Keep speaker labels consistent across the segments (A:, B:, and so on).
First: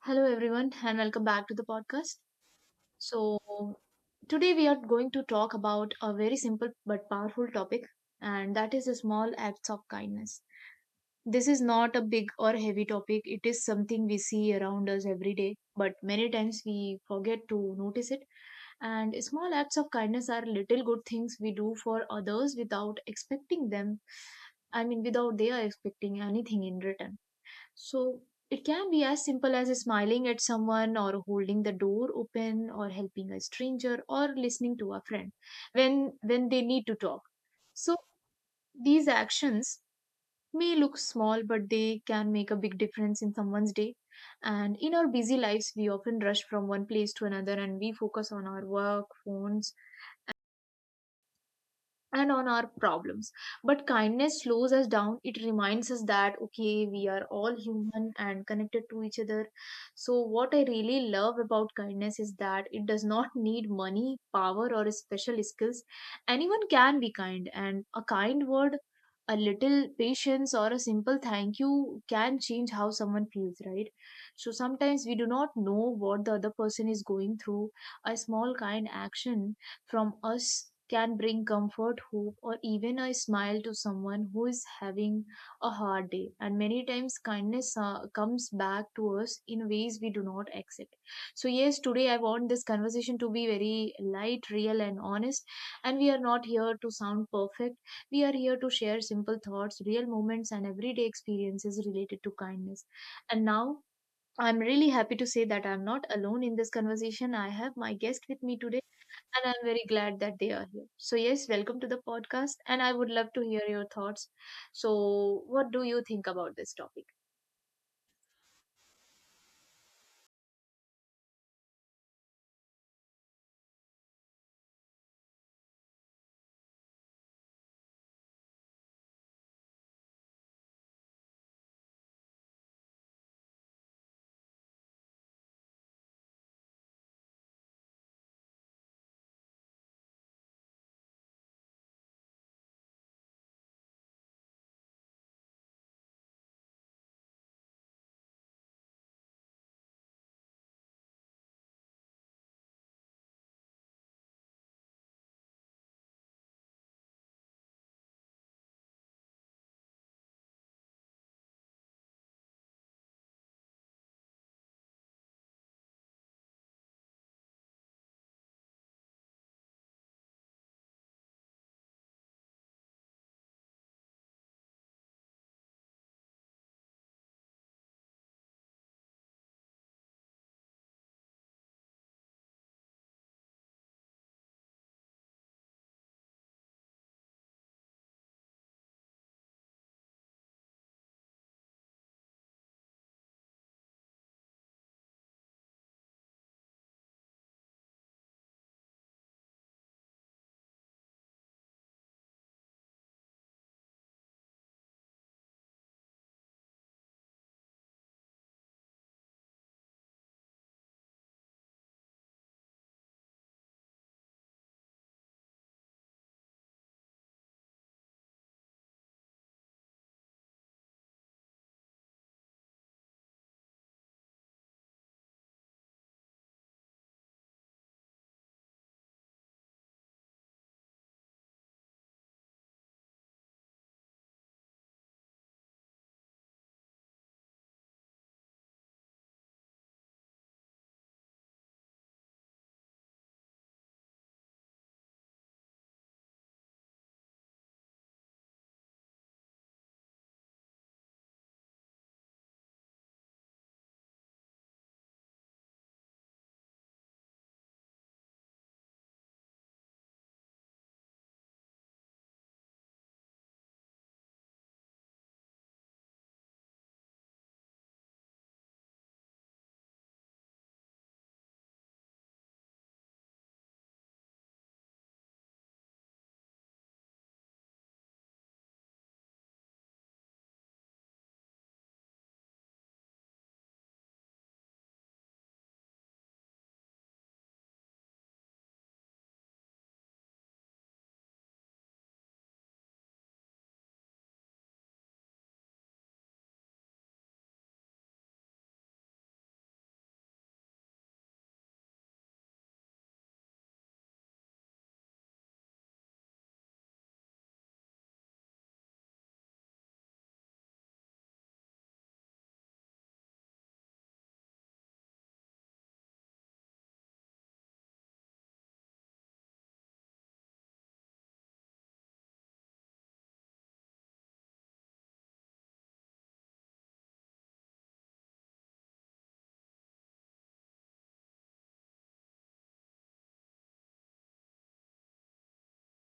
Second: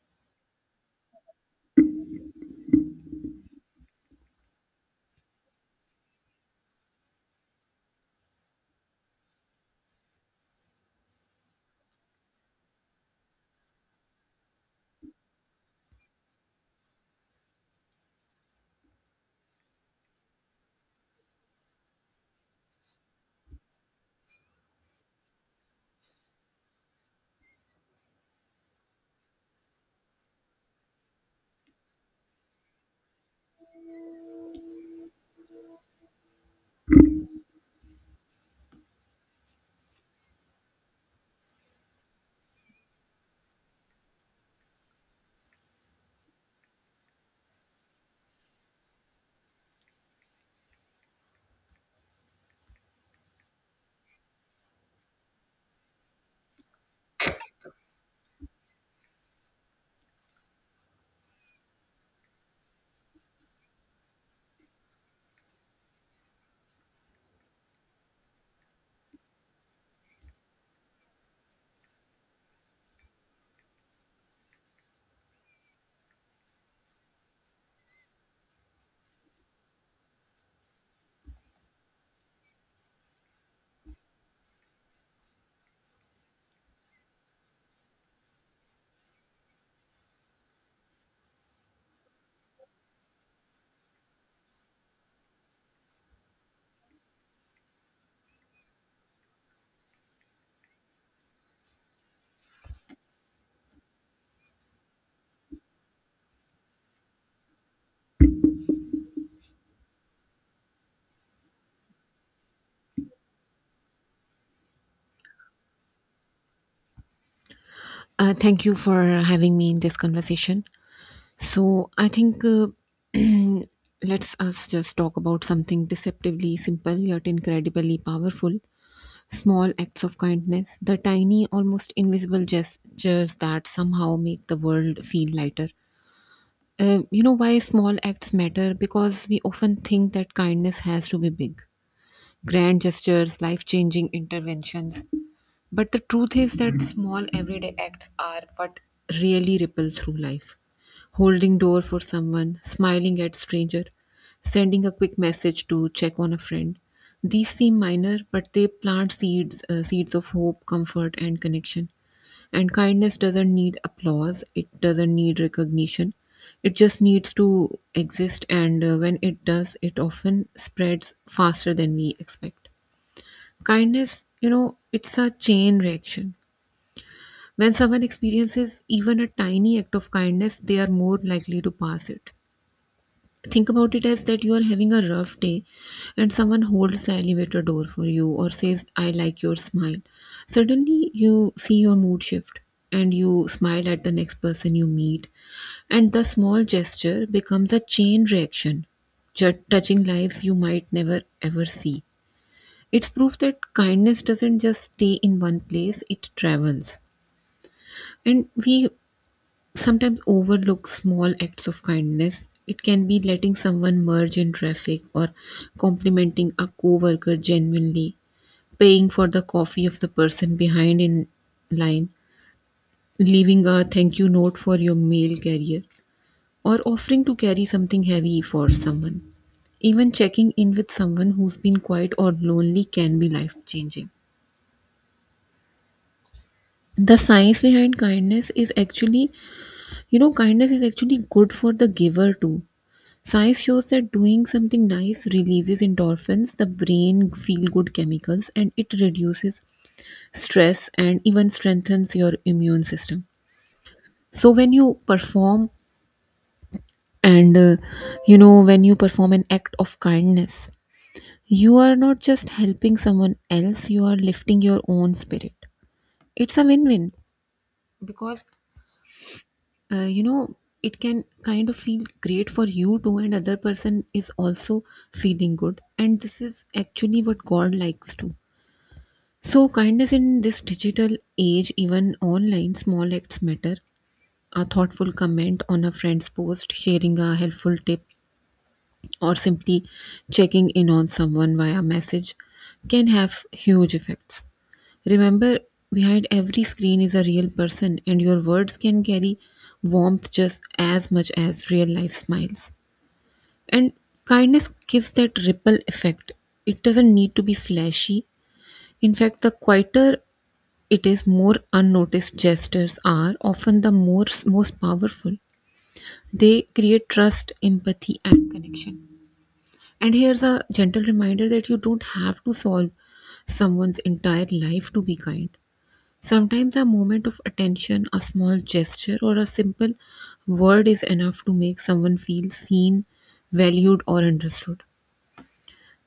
A: Hello, everyone, and welcome back to the podcast. So, today we are going to talk about a very simple but powerful topic, and that is the small acts of kindness. This is not a big or heavy topic, it is something we see around us every day, but many times we forget to notice it. And small acts of kindness are little good things we do for others without expecting them. I mean, without they are expecting anything in return, so it can be as simple as smiling at someone or holding the door open or helping a stranger or listening to a friend when they need to talk. So these actions may look small but they can make a big difference in someone's day. And in our busy lives we often rush from one place to another and we focus on our work, phones, and on our problems. But kindness slows us down. It reminds us that, okay, we are all human and connected to each other. So, what I really love about kindness is that it does not need money, power, or special skills. Anyone can be kind, and a kind word, a little patience, or a simple thank you can change how someone feels, right? So, sometimes we do not know what the other person is going through. A small kind action from us can bring comfort, hope, or even a smile to someone who is having a hard day. And many times, kindness comes back to us in ways we do not accept. So, yes, today I want this conversation to be very light, real, and honest. And we are not here to sound perfect, we are here to share simple thoughts, real moments, and everyday experiences related to kindness. And now, I'm really happy to say that I'm not alone in this conversation. I have my guest with me today and I'm very glad that they are here. So, yes, welcome to the podcast, and I would love to hear your thoughts. So, what do you think about this topic?
B: Thank you for having me in this conversation. So, I think let's us just talk about something deceptively simple yet incredibly powerful, small acts of kindness, the tiny, almost invisible gestures that somehow make the world feel lighter. You know why small acts matter? Because we often think that kindness has to be big. Grand gestures, life changing interventions, but the truth is that small everyday acts are what really ripple through life. Holding door for someone, smiling at stranger, sending a quick message to check on a friend. These seem minor, but they plant seeds, seeds of hope, comfort, and connection. And kindness doesn't need applause. It doesn't need recognition. It just needs to exist, and when it does, it often spreads faster than we expect. Kindness, it's a chain reaction. When someone experiences even a tiny act of kindness, they are more likely to pass it. Think about it as that you are having a rough day and someone holds the elevator door for you or says, I like your smile. Suddenly, you see your mood shift and you smile at the next person you meet, and the small gesture becomes a chain reaction, touching lives you might never ever see. It's proof that kindness doesn't just stay in one place, it travels. And we sometimes overlook small acts of kindness. It can be letting someone merge in traffic, or complimenting a coworker genuinely, paying for the coffee of the person behind in line, leaving a thank you note for your mail carrier, or offering to carry something heavy for someone. Even checking in with someone who's been quiet or lonely can be life changing. The science behind kindness is actually, kindness is actually good for the giver too. Science shows that doing something nice releases endorphins, the brain feel good chemicals, and it reduces stress and even strengthens your immune system. So, when you perform, and uh, when you perform an act of kindness, you are not just helping someone else, you are lifting your own spirit. It's a win win, because uh, you know it can kind of feel great for you too, and other person is also feeling good, and this is actually what god likes to. So kindness in this digital age, even online, small acts matter. A thoughtful comment on a friend's post, sharing a helpful tip, or simply checking in on someone via message can have huge effects. Remember, behind every screen is a real person, and your words can carry warmth just as much as real life smiles. And kindness gives that ripple effect. It doesn't need to be flashy. In fact, the quieter it is, more unnoticed gestures are often the most powerful. They create trust, empathy, and connection. And here's a gentle reminder that you don't have to solve someone's entire life to be kind. Sometimes a moment of attention, a small gesture, or a simple word is enough to make someone feel seen, valued, or understood.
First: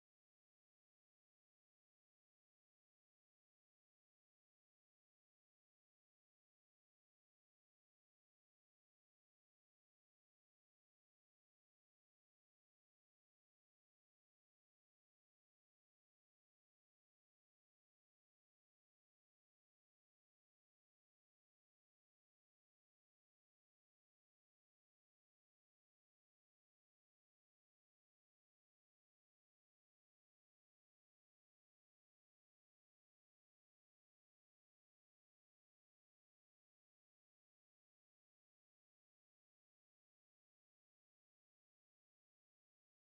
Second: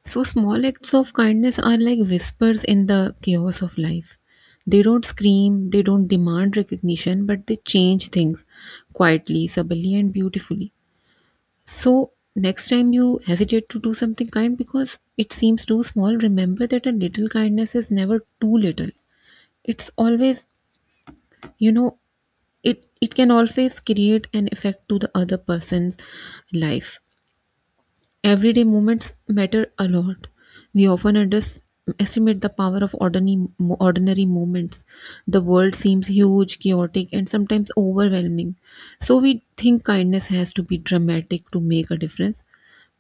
B: So, small acts of kindness are like whispers in the chaos of life. They don't scream, they don't demand recognition, but they change things quietly, subtly, and beautifully. So, next time you hesitate to do something kind because it seems too small, remember that a little kindness is never too little. It's always, you know, it can always create an effect to the other person's life. Everyday moments matter a lot. We often underestimate the power of ordinary moments. The world seems huge, chaotic, and sometimes overwhelming, so we think kindness has to be dramatic to make a difference.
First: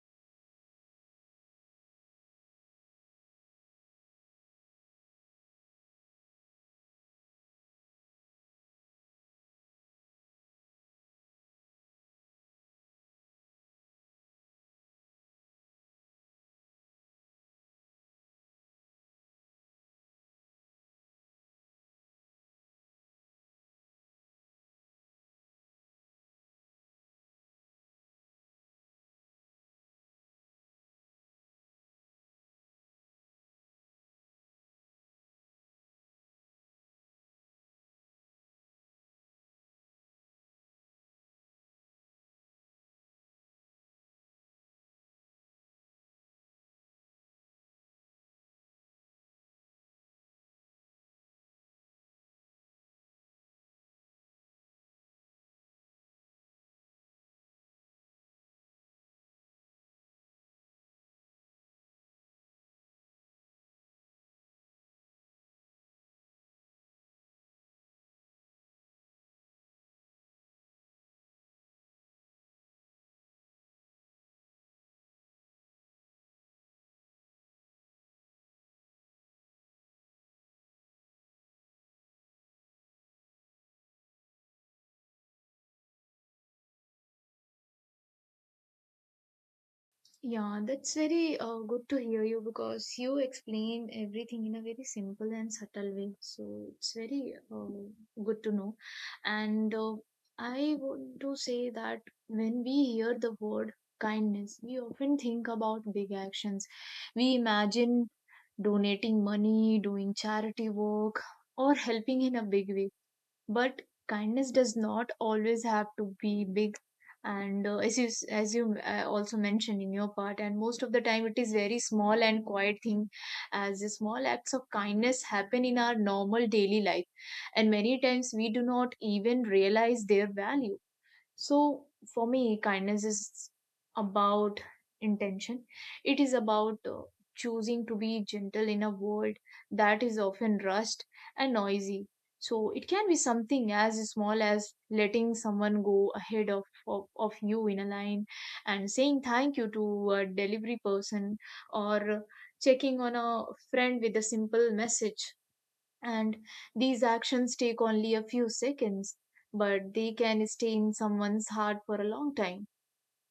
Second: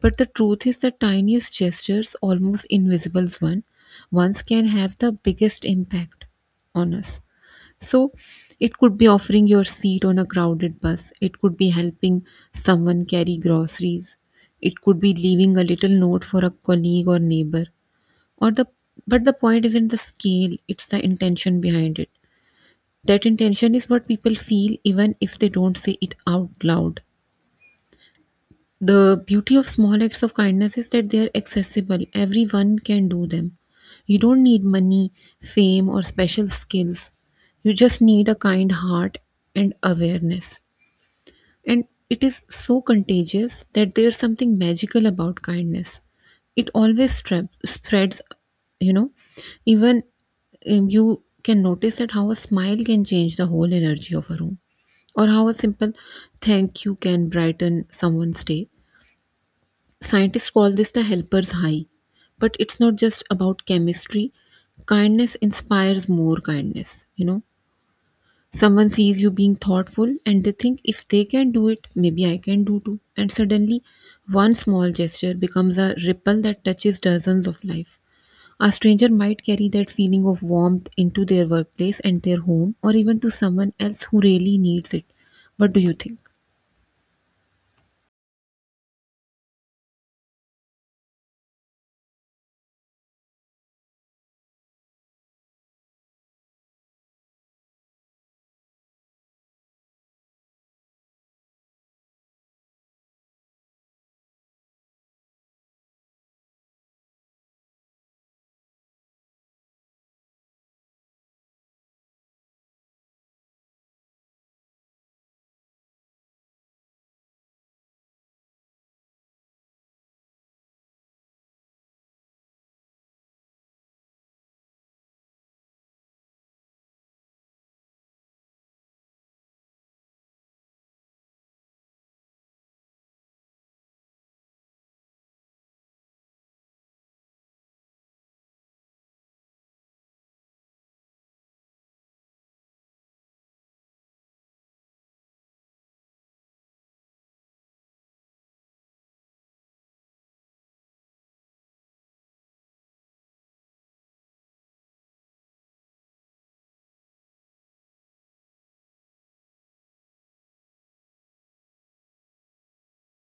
B: But the truth is the tiniest gestures, almost invisible ones, can have the biggest impact on us. So it could be offering your seat on a crowded bus, it could be helping someone carry groceries, it could be leaving a little note for a colleague or neighbor. Or the But the point isn't the scale, it's the intention behind it. That intention is what people feel even if they don't say it out loud. The beauty of small acts of kindness is that they are accessible. Everyone can do them. You don't need money, fame, or special skills. You just need a kind heart and awareness. And it is so contagious that there's something magical about kindness. It always spreads, you know. Even you can notice that how a smile can change the whole energy of a room, or how a simple thank you can brighten someone's day. Scientists call this the helper's high. But it's not just about chemistry. Kindness inspires more kindness, you know. Someone sees you being thoughtful and they think if they can do it, maybe I can do too. And suddenly, one small gesture becomes a ripple that touches dozens of lives. A stranger might carry that feeling of warmth into their workplace and their home, or even to someone else who really needs it. What do you think?
A: Yeah, that's very good to hear you because you explained everything in a very simple and subtle way. So it's very good to know. And I want to say that when we hear the word kindness, we often think about big actions. We imagine donating money, doing charity work, or helping in a big way, but kindness does not always have to be big. And as you also mentioned in your part, and most of the time it is very small and quiet thing, as the small acts of kindness happen in our normal daily life and many times we do not even realize their value. So for me, kindness is about intention. It is about choosing to be gentle in a world that is often rushed and noisy. So it can be something as small as letting someone go ahead of you in a line, and saying thank you to a delivery person, or checking on a friend with a simple message. And these actions take only a few seconds, but they can stay in someone's heart for a long time.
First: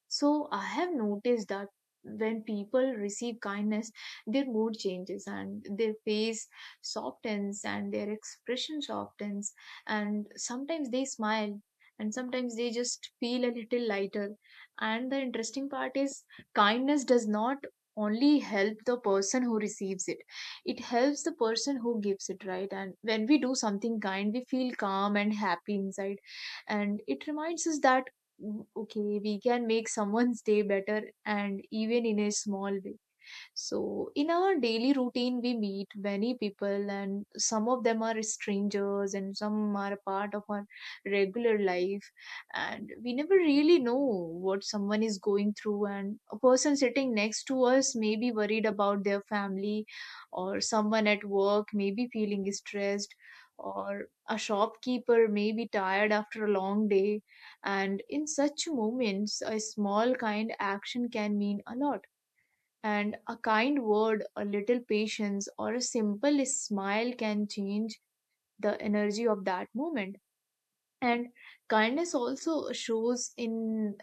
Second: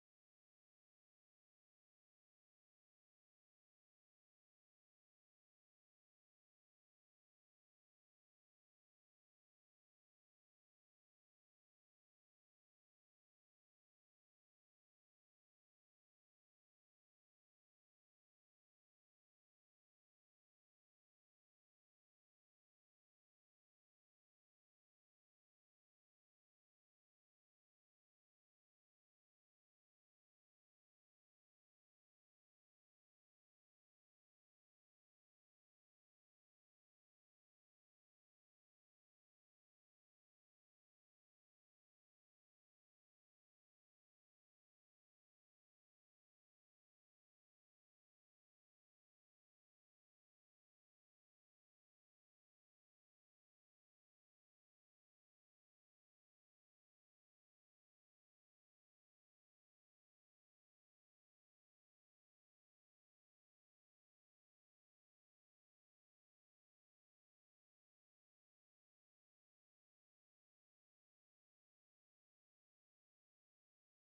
A: So I have noticed that when people receive kindness, their mood changes, and their face softens, and their expression softens. And sometimes they smile and sometimes they just feel a little lighter. And the interesting part is, kindness does not only help the person who receives it, it helps the person who gives it, right? And when we do something kind we feel calm and happy inside, and it reminds us that, okay, we can make someone's day better, and even in a small way. So in our daily routine we meet many people, and some of them are strangers and some are a part of our regular life, and we never really know what someone is going through. And a person sitting next to us may be worried about their family, or someone at work may be feeling stressed, or a shopkeeper may be tired after a long day. And in such moments, a small kind action can mean a lot. And a kind word, a little patience, or a simple smile can change the energy of that moment. And kindness also shows in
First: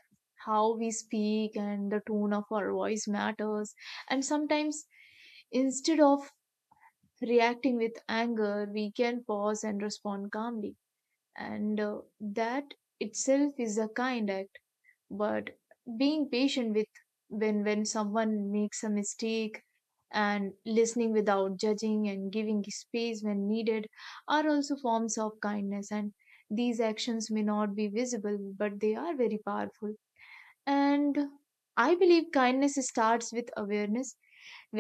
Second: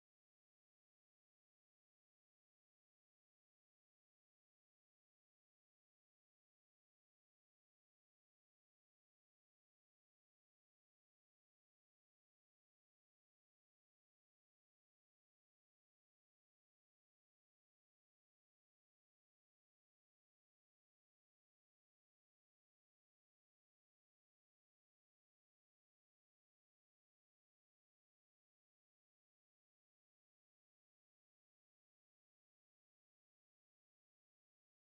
A: how we speak, and the tone of our voice matters. And sometimes, instead of reacting with anger, we can pause and respond calmly. And that itself is a kind act. But being patient with, when someone makes a mistake, and listening without judging, and giving space when needed are also forms of kindness, and these actions may not be visible but they are very powerful. And I believe kindness starts with awareness.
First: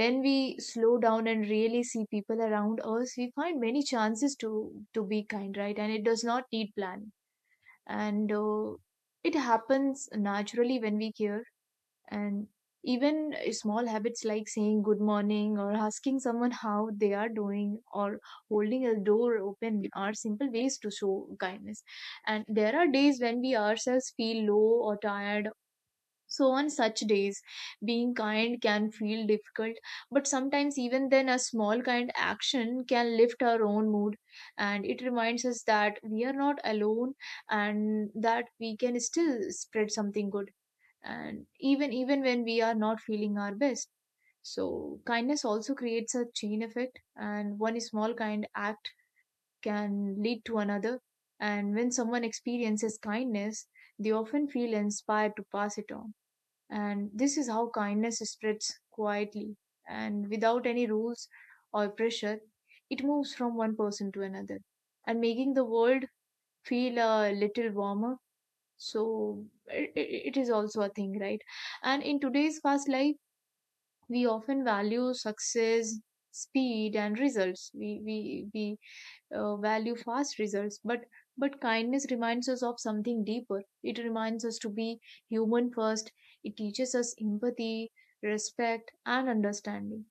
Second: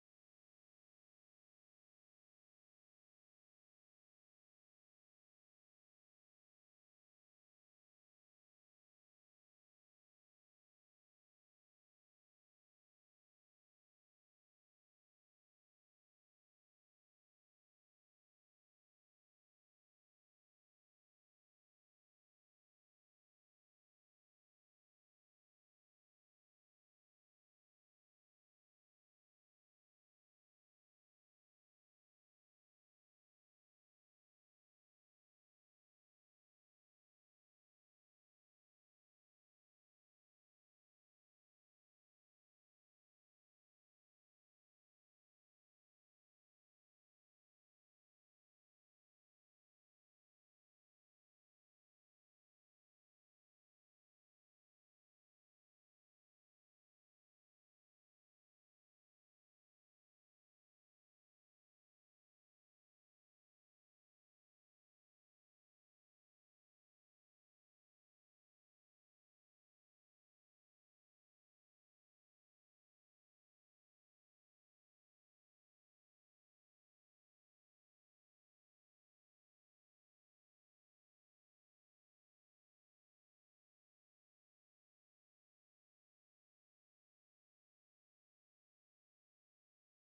A: When we slow down and really see people around us, we find many chances to be kind, right? And it does not need planning, and it happens naturally when we care. And even, small habits like saying good morning, or asking someone how they are doing, or holding a door open are simple ways to show kindness. And there are days when we ourselves feel low or tired. So, on such days, being kind can feel difficult, but sometimes, even then, a small kind action can lift our own mood. And it reminds us that we are not alone, and that we can still spread something good. And even when we are not feeling our best. So, kindness also creates a chain effect, and one small kind act can lead to another. And when someone experiences kindness, they often feel inspired to pass it on. And this is how kindness spreads quietly, and without any rules or pressure. It moves from one person to another, and making the world feel a little warmer. So it is also a thing, right? And in today's fast life, we often value success, speed, and results. We value fast results, but kindness reminds us of something deeper. It reminds us to be human first. It teaches us empathy, respect, and understanding.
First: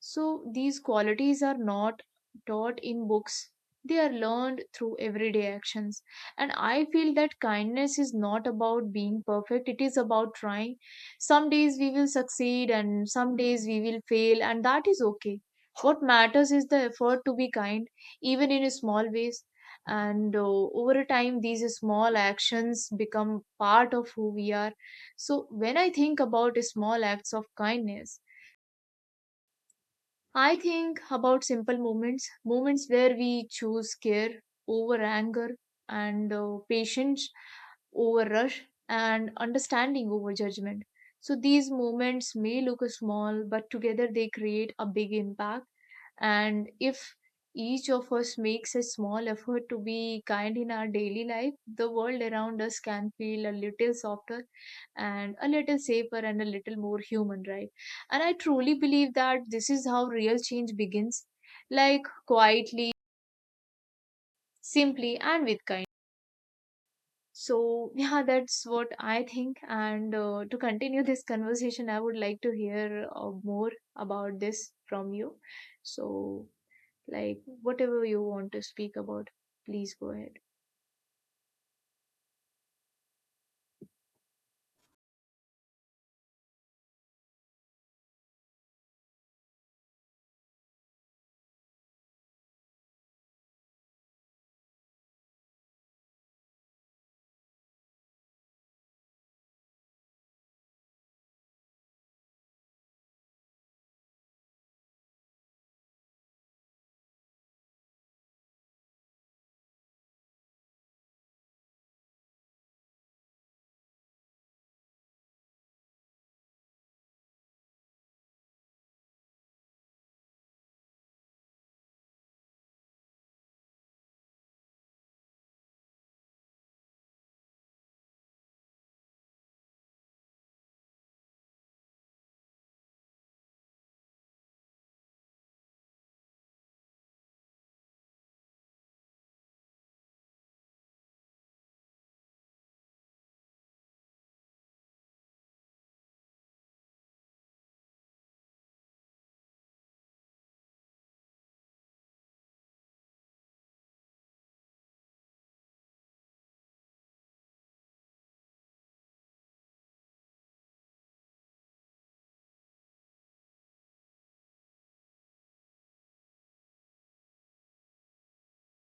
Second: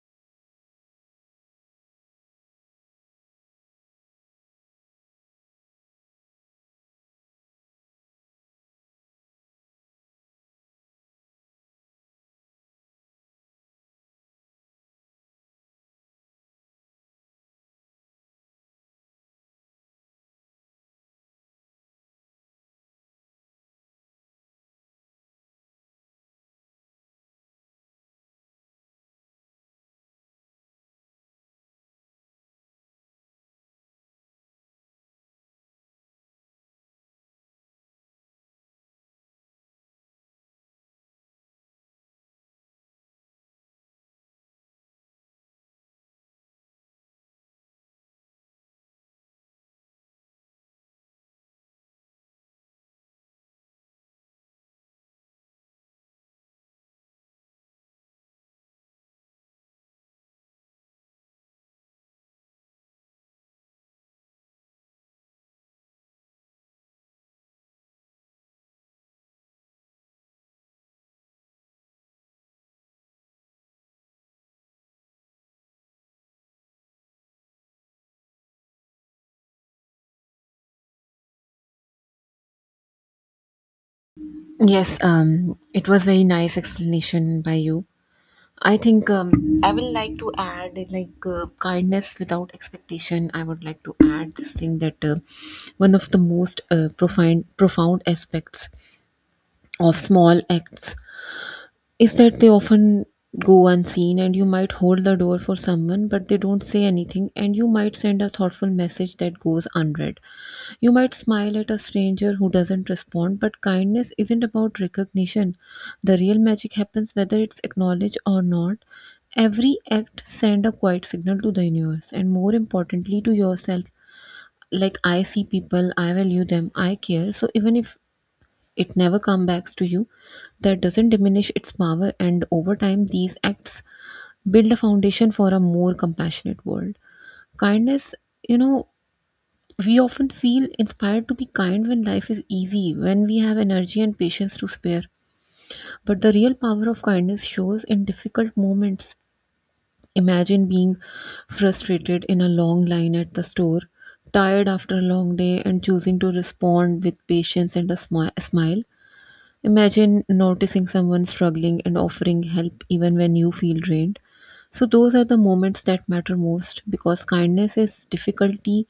A: So these qualities are not taught in books. They are learned through everyday actions. And I feel that kindness is not about being perfect, it is about trying. Some days we will succeed and some days we will fail, and that is okay. What matters is the effort to be kind, even in small ways. And over a time, these small actions become part of who we are. So, when I think about small acts of kindness, I think about simple moments, moments where we choose care over anger, and patience over rush, and understanding over judgment. So these moments may look small, but together they create a big impact. And if each of us makes a small effort to be kind in our daily life, the world around us can feel a little softer, and a little safer, and a little more human, right? And I truly believe that this is how real change begins, like quietly, simply, and with kindness. So, yeah, that's what I think. And to continue this conversation, I would like to hear more about this from you. So, like, whatever you want to speak about, please go ahead.
B: Yes, it was very nice explanation by you. I will like to add kindness without expectation. I would like to add this thing that one of the most profound profound aspects of small acts is that they often go unseen, and you might hold the door for someone but they don't say anything, and you might send a thoughtful message that goes unread, you might smile at a stranger who doesn't respond, but kindness isn't about recognition. The real magic happens whether it's acknowledged or not. Every act send a quiet signal to the universe and more importantly to yourself, like I see people, I value them, I care. So even if it never comes back to you, that doesn't diminish its power. And over time, these acts build a foundation for a more compassionate world. Kindness, you know, we often feel inspired to be kind when life is easy, when we have energy and patience to spare. But the real power of kindness shows in difficult moments. Imagine being frustrated in a long line at the store, tired after a long day, and choosing to respond with patience and a smile. Imagine noticing someone struggling and offering help even when you feel drained. So, those are the moments that matter most because kindness is difficulty.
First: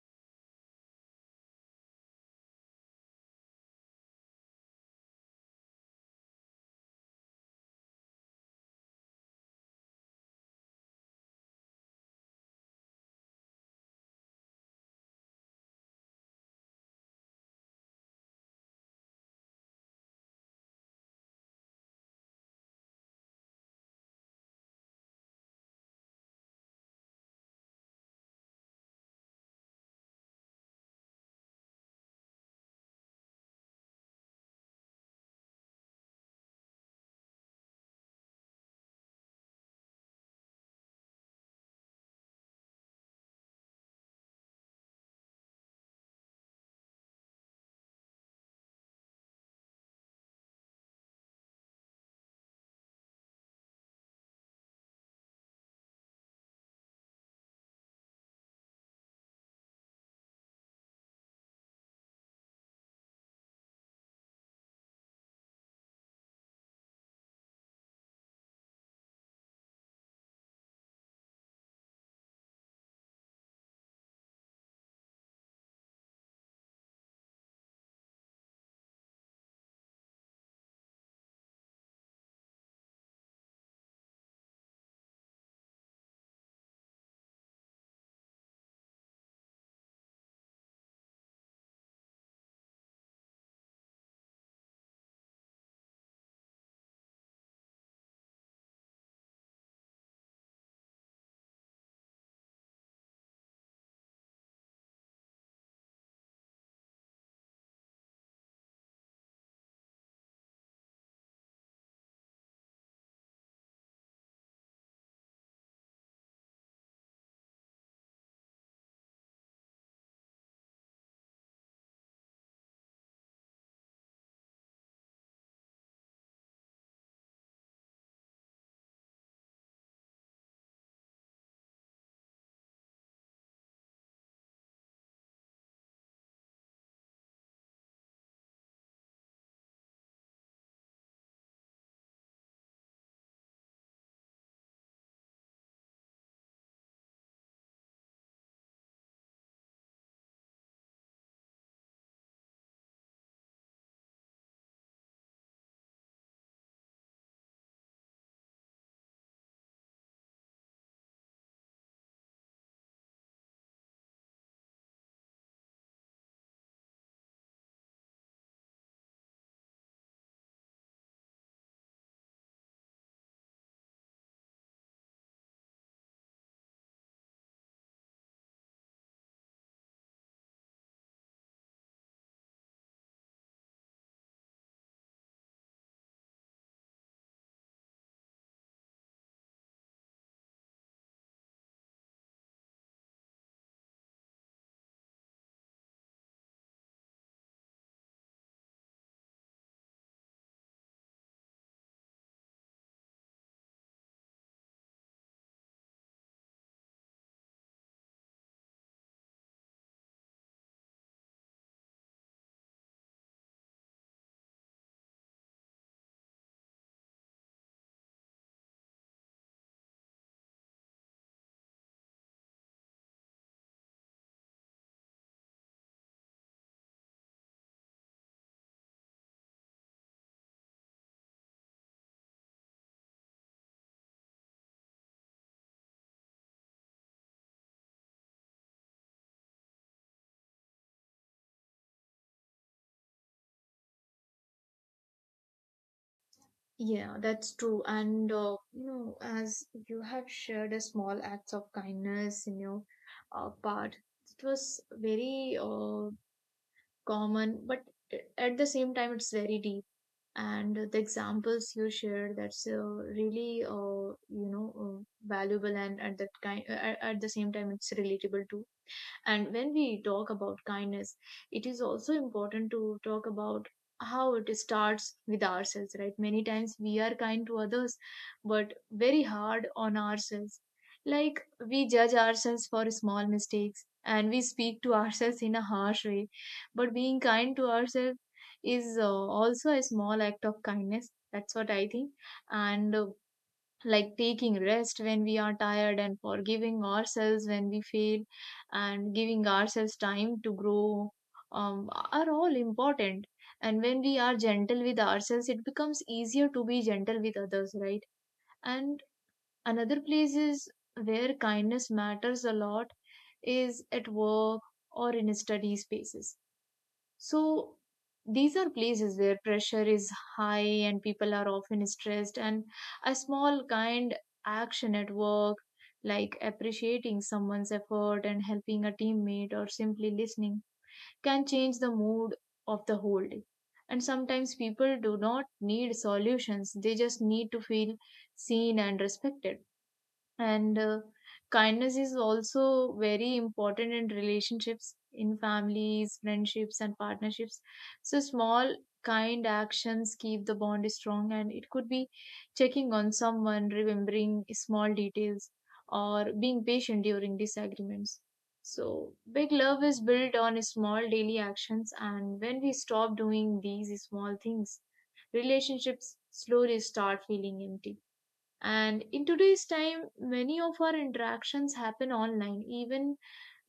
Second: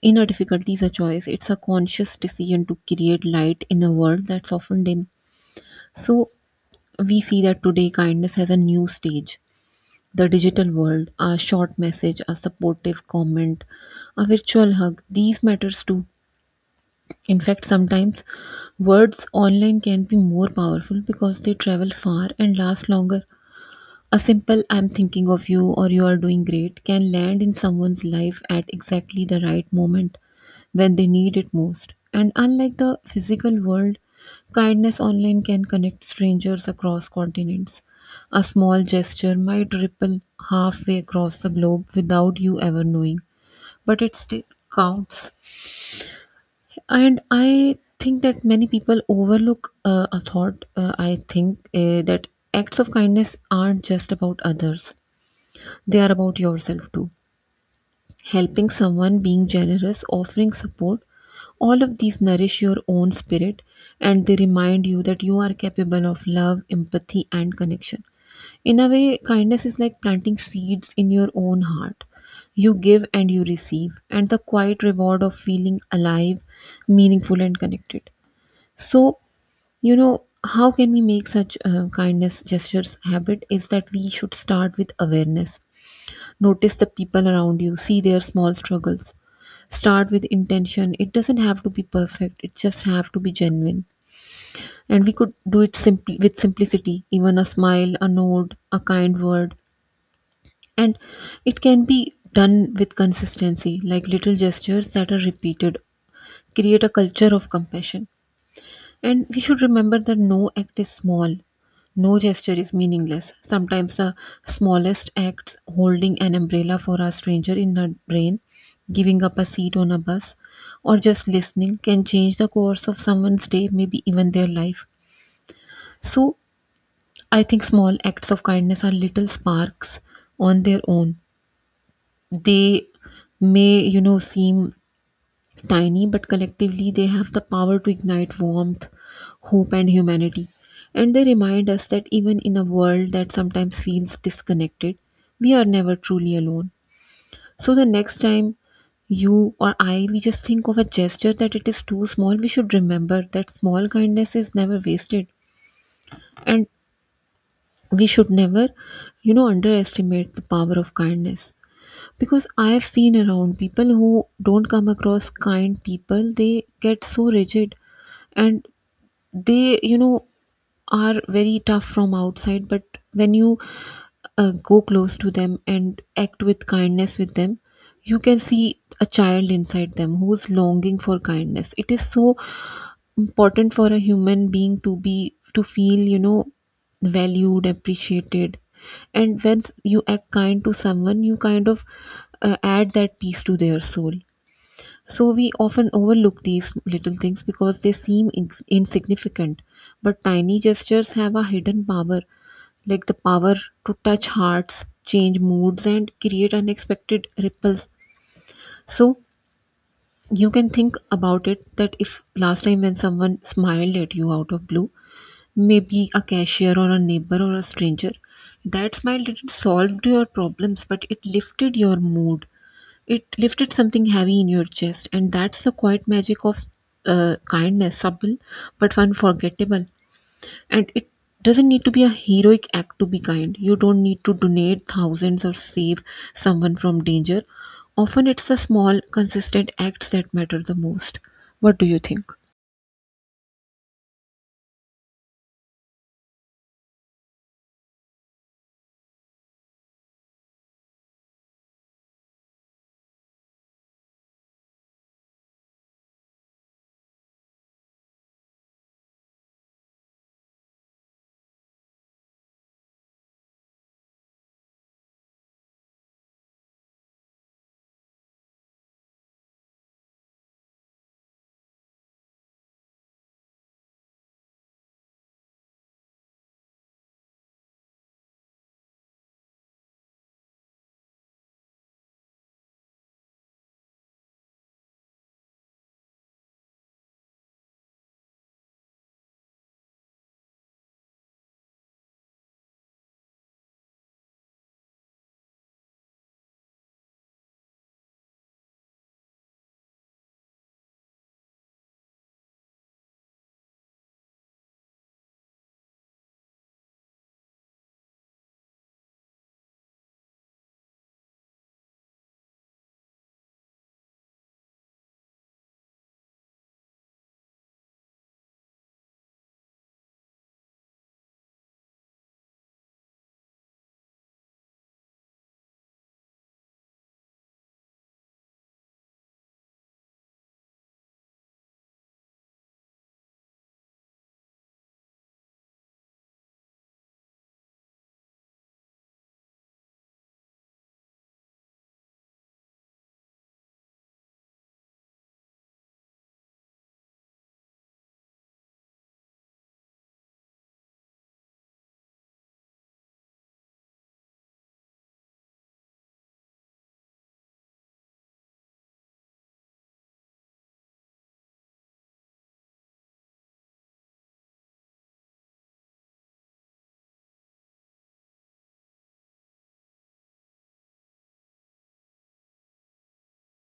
B: Inner difficulty is a choice, it's a conscious decision to create light in a world that's often dim. So, we see that today kindness has a new stage, the digital world. A short message, a supportive comment, a virtual hug. These matters too. In fact, sometimes words online can be more powerful because they travel far and last longer. A simple I'm thinking of you or you are doing great can land in someone's life at exactly the right moment when they need it most. And unlike the physical world, kindness online can connect strangers across continents. A small gesture might ripple halfway across the globe without you ever knowing, but it still counts. And I think that many people overlook, a thought, I think that acts of kindness aren't just about others, they are about yourself too. Helping someone, being generous, offering support, all of these nourish your own spirit, and they remind you that you are capable of love, empathy, and connection. In a way, kindness is like planting seeds in your own heart. You give and you receive, and the quiet reward of feeling alive, meaningful, and connected. So, you know, how can we make such kindness gestures habit is that we should start with awareness. Notice the people around you, see their small struggles. Start with intention. It doesn't have to be perfect. It just have to be genuine. And we could do it simply with simplicity, even a smile, a nod, a kind word. And it can be done with consistency, like little gestures that are repeated. Create a culture of compassion. And we should remember that no act is small, no gesture is meaningless. Sometimes the smallest acts, holding an umbrella for a stranger in a rain, giving up a seat on a bus, or just listening, can change the course of someone's day, maybe even their life. So I think small acts of kindness are little sparks on their own. They may, you know, seem tiny, but collectively they have the power to ignite warmth, hope, and humanity. And they remind us that even in a world that sometimes feels disconnected, we are never truly alone. So the next time you or I, we just think of a gesture that it is too small, we should remember that small kindness is never wasted. And we should never, underestimate the power of kindness, because I have seen around people who don't come across kind people. They get so rigid, and they are very tough from outside. But when you go close to them and act with kindness with them, you can see a child inside them who's longing for kindness. It is so important for a human being to be to feel, valued, appreciated. And you act kind to someone, you kind of add that peace to their soul. So we often overlook these little things because they seem insignificant, but tiny gestures have a hidden power, like the power to touch hearts, change moods, and create unexpected ripples. So you can think about it, that if last time when someone smiled at you out of blue, maybe a cashier or a neighbor or a stranger. That smile didn't solve your problems, but it lifted your mood. It lifted something heavy in your chest, and that's the quiet magic of kindness, subtle but unforgettable. And it doesn't need to be a heroic act to be kind. You don't need to donate thousands or save someone from danger. Often, it's the small, consistent acts that matter the most. What do you think?
A: Yeah, that's true. And, you know, as you have shared a small acts of kindness in your part, it was very common, but at the same time, it's very deep. And the examples you shared, that's really, you know, valuable, and at that kind, at the same time, it's relatable too. And when we talk about kindness, it is also important to talk about how it starts with ourselves, right? Many times we are kind to others, but very hard on ourselves. Like, we judge ourselves for small mistakes, and we speak to ourselves in a harsh way. But being kind to ourselves is also a small act of kindness. That's what I think. And like taking rest when we are tired, and forgiving ourselves when we fail, and giving ourselves time to grow are all important. And when we are gentle with ourselves it becomes easier to be gentle with others, right? And another place is where kindness matters a lot is at work or in study spaces. So these are places where pressure is high and people are often stressed, and a small kind action at work, like appreciating someone's effort, and helping a teammate, or simply listening, can change the mood of the whole day. And sometimes people do not need solutions, they just need to feel seen and respected, and kindness is also very important in relationships, in families, friendships, and partnerships. So small kind actions keep the bond strong, and it could be checking on someone, remembering small details, or being patient during disagreements. So big love is built on small daily actions, and when we stop doing these small things, relationships slowly start feeling empty. And in today's time, many of our interactions happen online, even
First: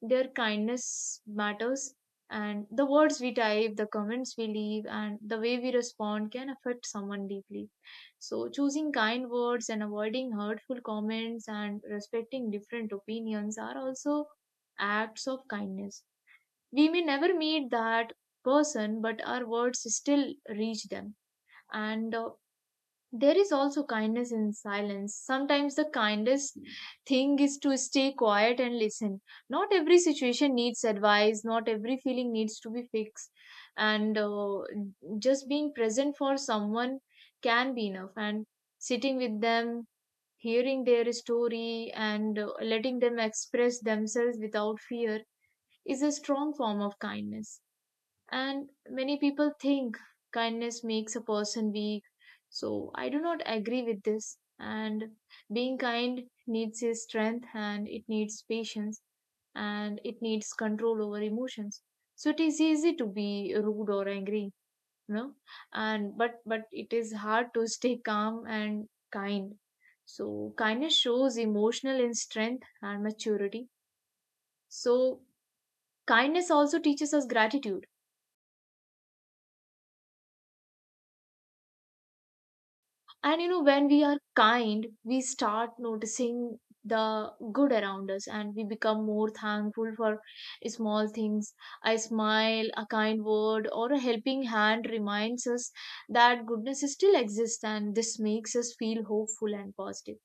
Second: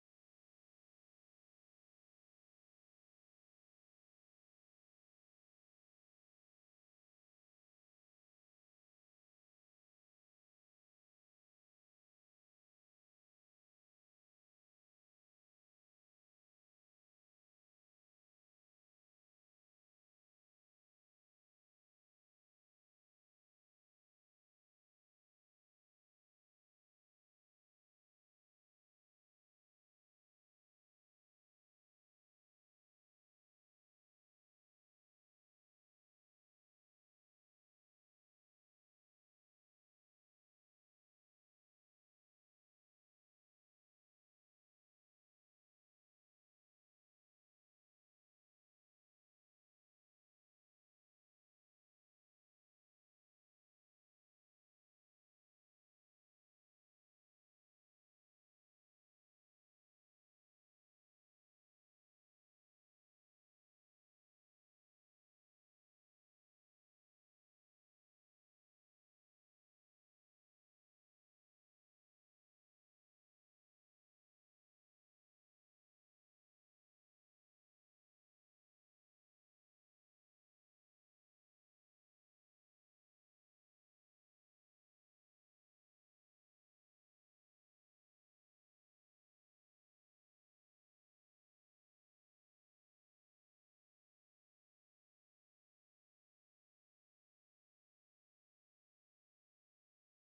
A: their kindness matters. And the words we type, the comments we leave, and the way we respond can affect someone deeply. So, choosing kind words and avoiding hurtful comments and respecting different opinions are also acts of kindness. We may never meet that person, but our words still reach them. And There is also kindness in silence. Sometimes the kindest thing is to stay quiet and listen. Not every situation needs advice, not every feeling needs to be fixed. And Just being present for someone can be enough. And sitting with them, hearing their story, and letting them express themselves without fear is a strong form of kindness. And many people think kindness makes a person weak. So I do not agree with this. And being kind needs a strength, and it needs patience, and it needs control over emotions. So it is easy to be rude or angry, you know, and but it is hard to stay calm and kind. So kindness shows emotional in strength and maturity. So kindness also teaches us gratitude. And you know, when we are kind, we start noticing the good around us, and we become more thankful for small things. A smile, a kind word, or a helping hand reminds us that goodness still exists, and this makes us feel hopeful and positive.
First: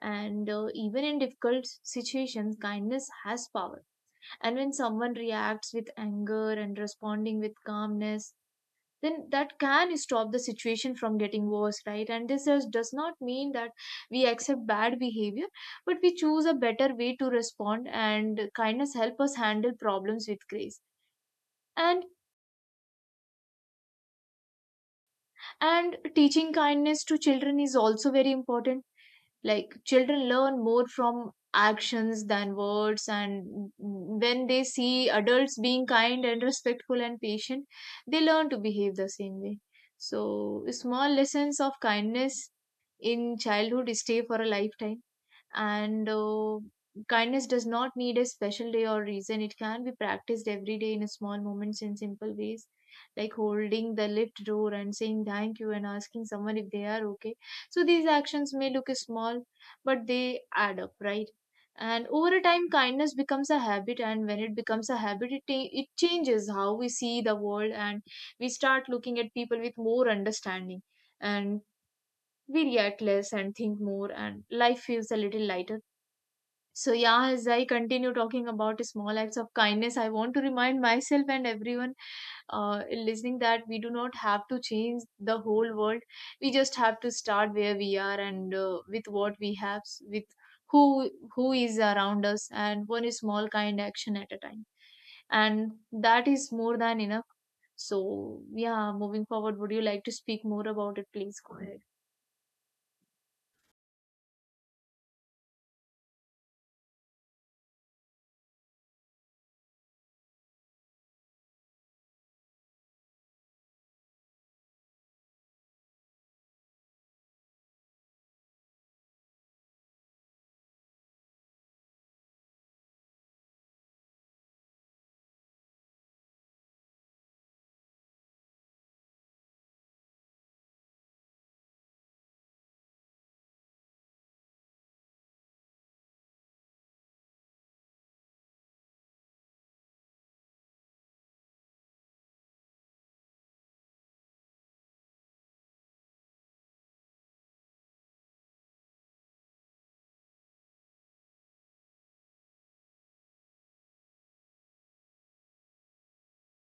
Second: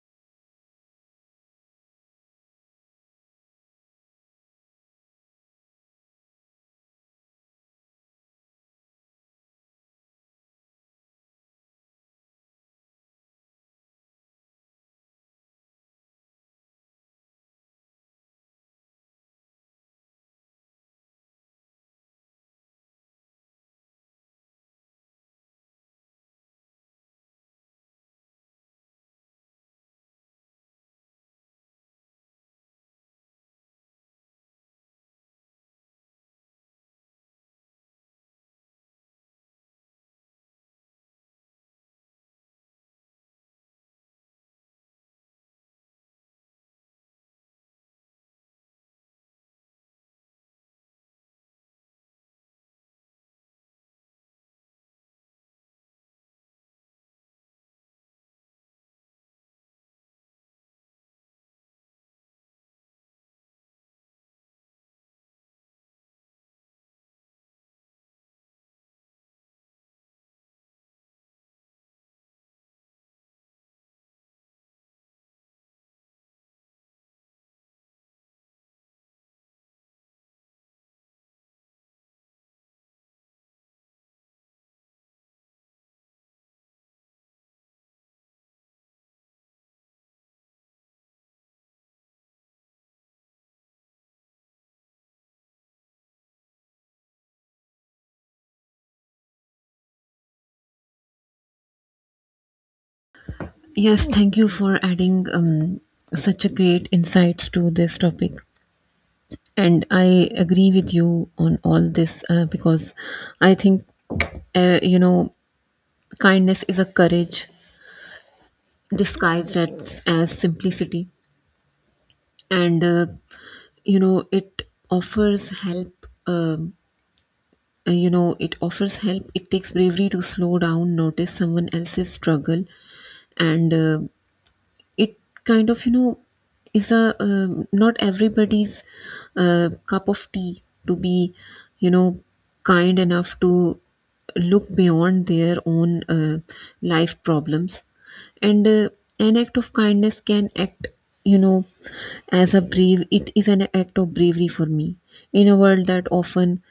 A: And even in difficult situations, kindness has power. And when someone reacts with anger and responding with calmness, then that can stop the situation from getting worse, right? And this is, does not mean that we accept bad behavior, but we choose a better way to respond, and kindness help us handle problems with grace. And and teaching kindness to children is also very important. Like children learn more from actions than words, and when they see adults being kind and respectful and patient, they learn to behave the same way. So small lessons of kindness in childhood stay for a lifetime. And Kindness does not need a special day or reason. It can be practiced every day in small moments, in simple ways, like holding the lift door and saying thank you and asking someone if they are okay. So these actions may look small, but they add up, right? And over a time, kindness becomes a habit, and when it becomes a habit, it changes how we see the world, and we start looking at people with more understanding, and we react less and think more, and life feels a little lighter. So, yeah, as I continue talking about small acts of kindness, I want to remind myself and everyone listening that we do not have to change the whole world. We just have to start where we are, and with what we have, with who who is around us, and one small kind action at a time. And that is more than enough. So, yeah, moving forward, would you like to speak more about it? Please go ahead.
B: Yes, thank you for adding such a great insights to this topic. And I agree with you on all this, because I think, uh, you know, kindness is a courage disguised as simplicity. And, it offers help. It takes bravery to slow down, notice someone else's struggle, and it kind of you know is a not everybody's cup of tea to be, you know kind enough to look beyond their own life problems. And an act of kindness can act, you know as a brave it is an act of bravery for me. In a world that often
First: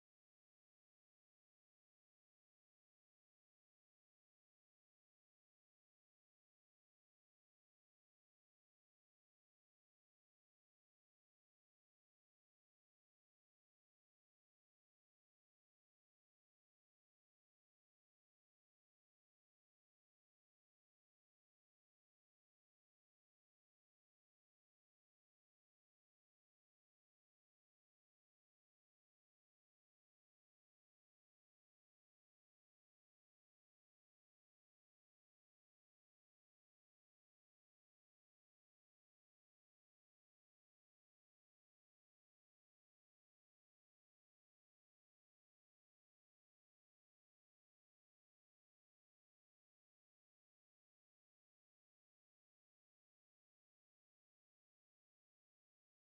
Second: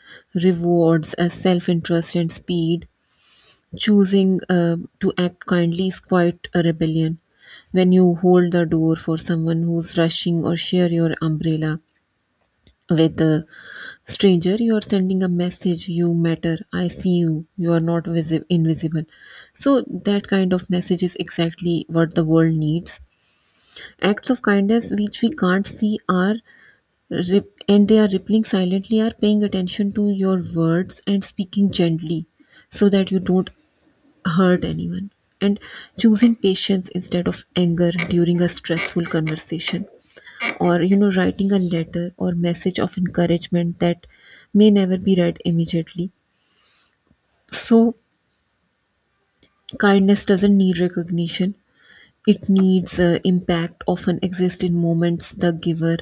B: rewards a self interest and speed, choosing to act kindly is quite a rebellion. When you hold the door for someone who's rushing or share your umbrella with a stranger, you are sending a message: you matter, I see you, you are not invisible. So, that kind of message is exactly what the world needs. Acts of kindness which we can't see are rip- and they are rippling silently, are paying attention to your words and speaking gently so that you don't hurt anyone, and choosing patience instead of anger during a stressful conversation, or you know, writing a letter or message of encouragement that may never be read immediately. So, kindness doesn't need recognition, it needs impact, often exists in moments the giver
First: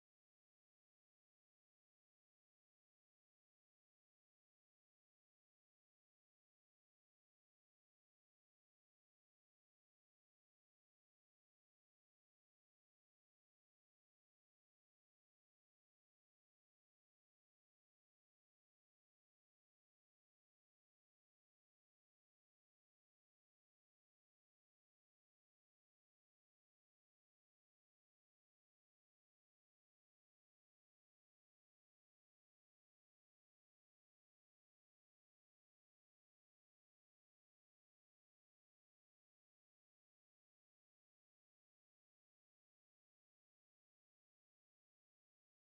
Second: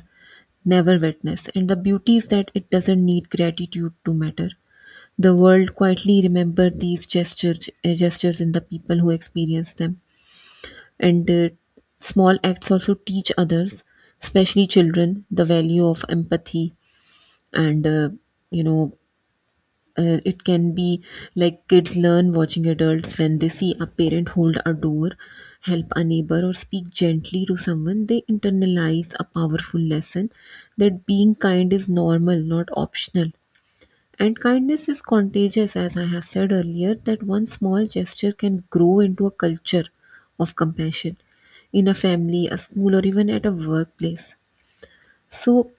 B: never witness, and the beauty is that it doesn't need gratitude to matter. The world quietly remember these gestures in the people who experience them. And small acts also teach others, especially children, the value of empathy. And you know it can be like, kids learn watching adults. When they see a parent hold a door, help a neighbor, or speak gently to someone, they internalize a powerful lesson, that being kind is normal, not optional. And kindness is contagious, as I have said earlier, that one small gesture can grow into a culture of compassion in a family, a school, or even at a workplace. So,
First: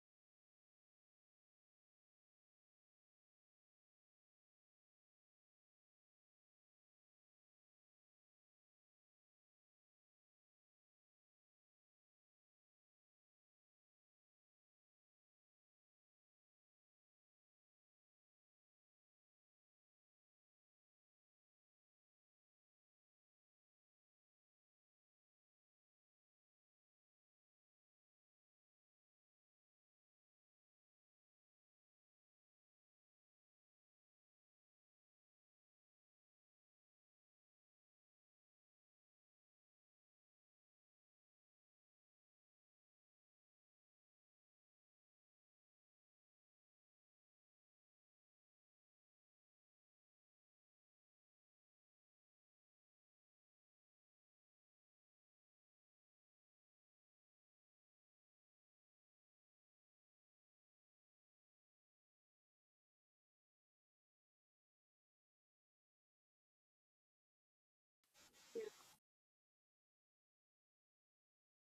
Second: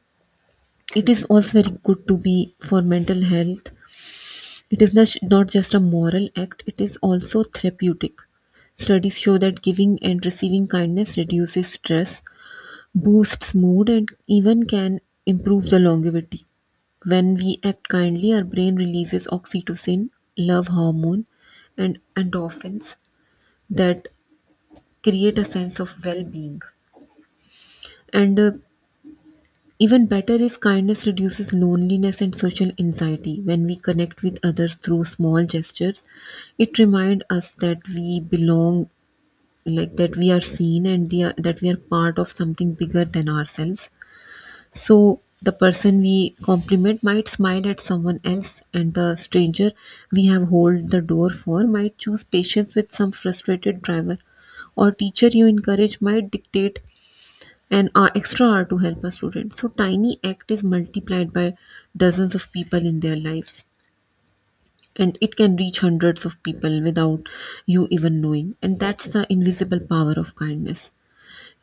B: it is also very good to be for mental health. It is not just a moral act, it is also therapeutic. Studies show that giving and receiving kindness reduces stress, boosts mood, and even can improve the longevity. When we act kindly, our brain releases oxytocin, love hormone, and endorphins that create a sense of well being. And even better is kindness reduces loneliness and social anxiety. When we connect with others through small gestures, it reminds us that we belong, like that we are seen, that we are part of something bigger than ourselves. So the person we compliment might smile at someone else, and the stranger we have hold the door for might choose patience with some frustrated driver, or teacher you encourage might dictate an extra hour to help a student. So tiny act is multiplied by dozens of people in their lives, and it can reach hundreds of people without you even knowing. And that's the invisible power of kindness.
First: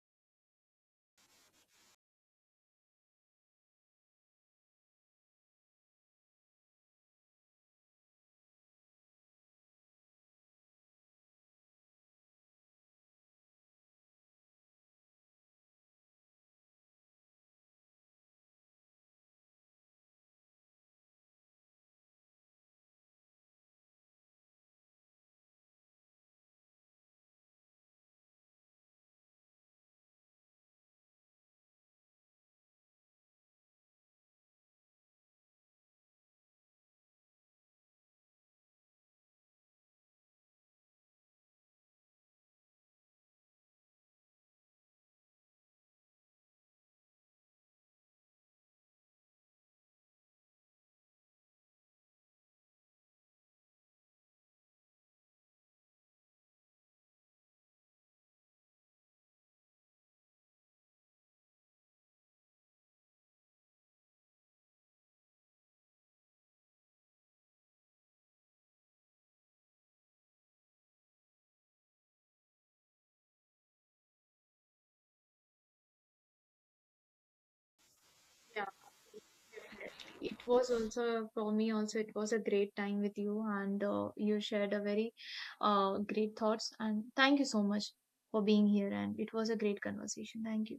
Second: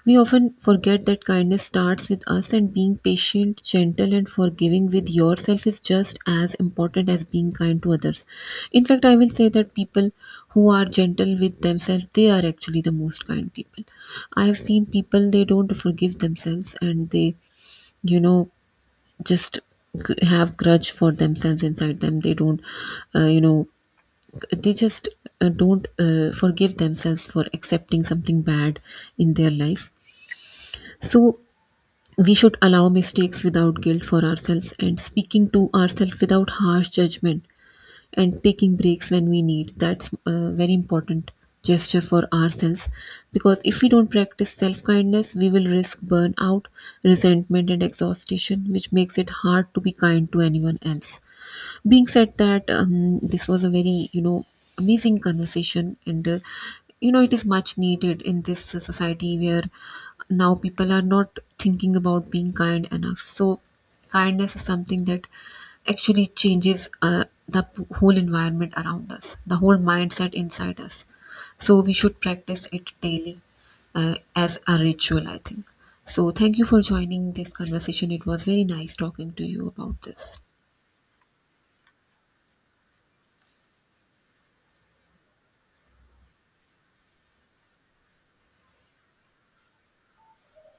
B: We often forget that kindness starts with us, and being patient, gentle, and forgiving with yourself is just as important as being kind to others. In fact, I will say that people who are gentle with themselves, they are actually the most kind people. I have seen people, they don't forgive themselves and they, you know, just have grudge for themselves inside them. They don't, you know, they just don't forgive themselves for accepting something bad in their life. So, we should allow mistakes without guilt for ourselves, and speaking to ourselves without harsh judgment, and taking breaks when we need, that's a very important gesture for ourselves. Because if we don't practice self-kindness, we will risk burnout, resentment, and exhaustion, which makes it hard to be kind to anyone else. Being said that, this was a very, amazing conversation. And it is much needed in this society, where now people are not thinking about being kind enough. So kindness is something that actually changes whole environment around us, the whole mindset inside us. So we should practice it daily, as a ritual I think. So thank you for joining this conversation, it was very nice talking to you about this.
A: It was also for me, also it was a great time with you, and you shared a very great thoughts, and thank you so much for being here, and it was a great conversation. Thank you.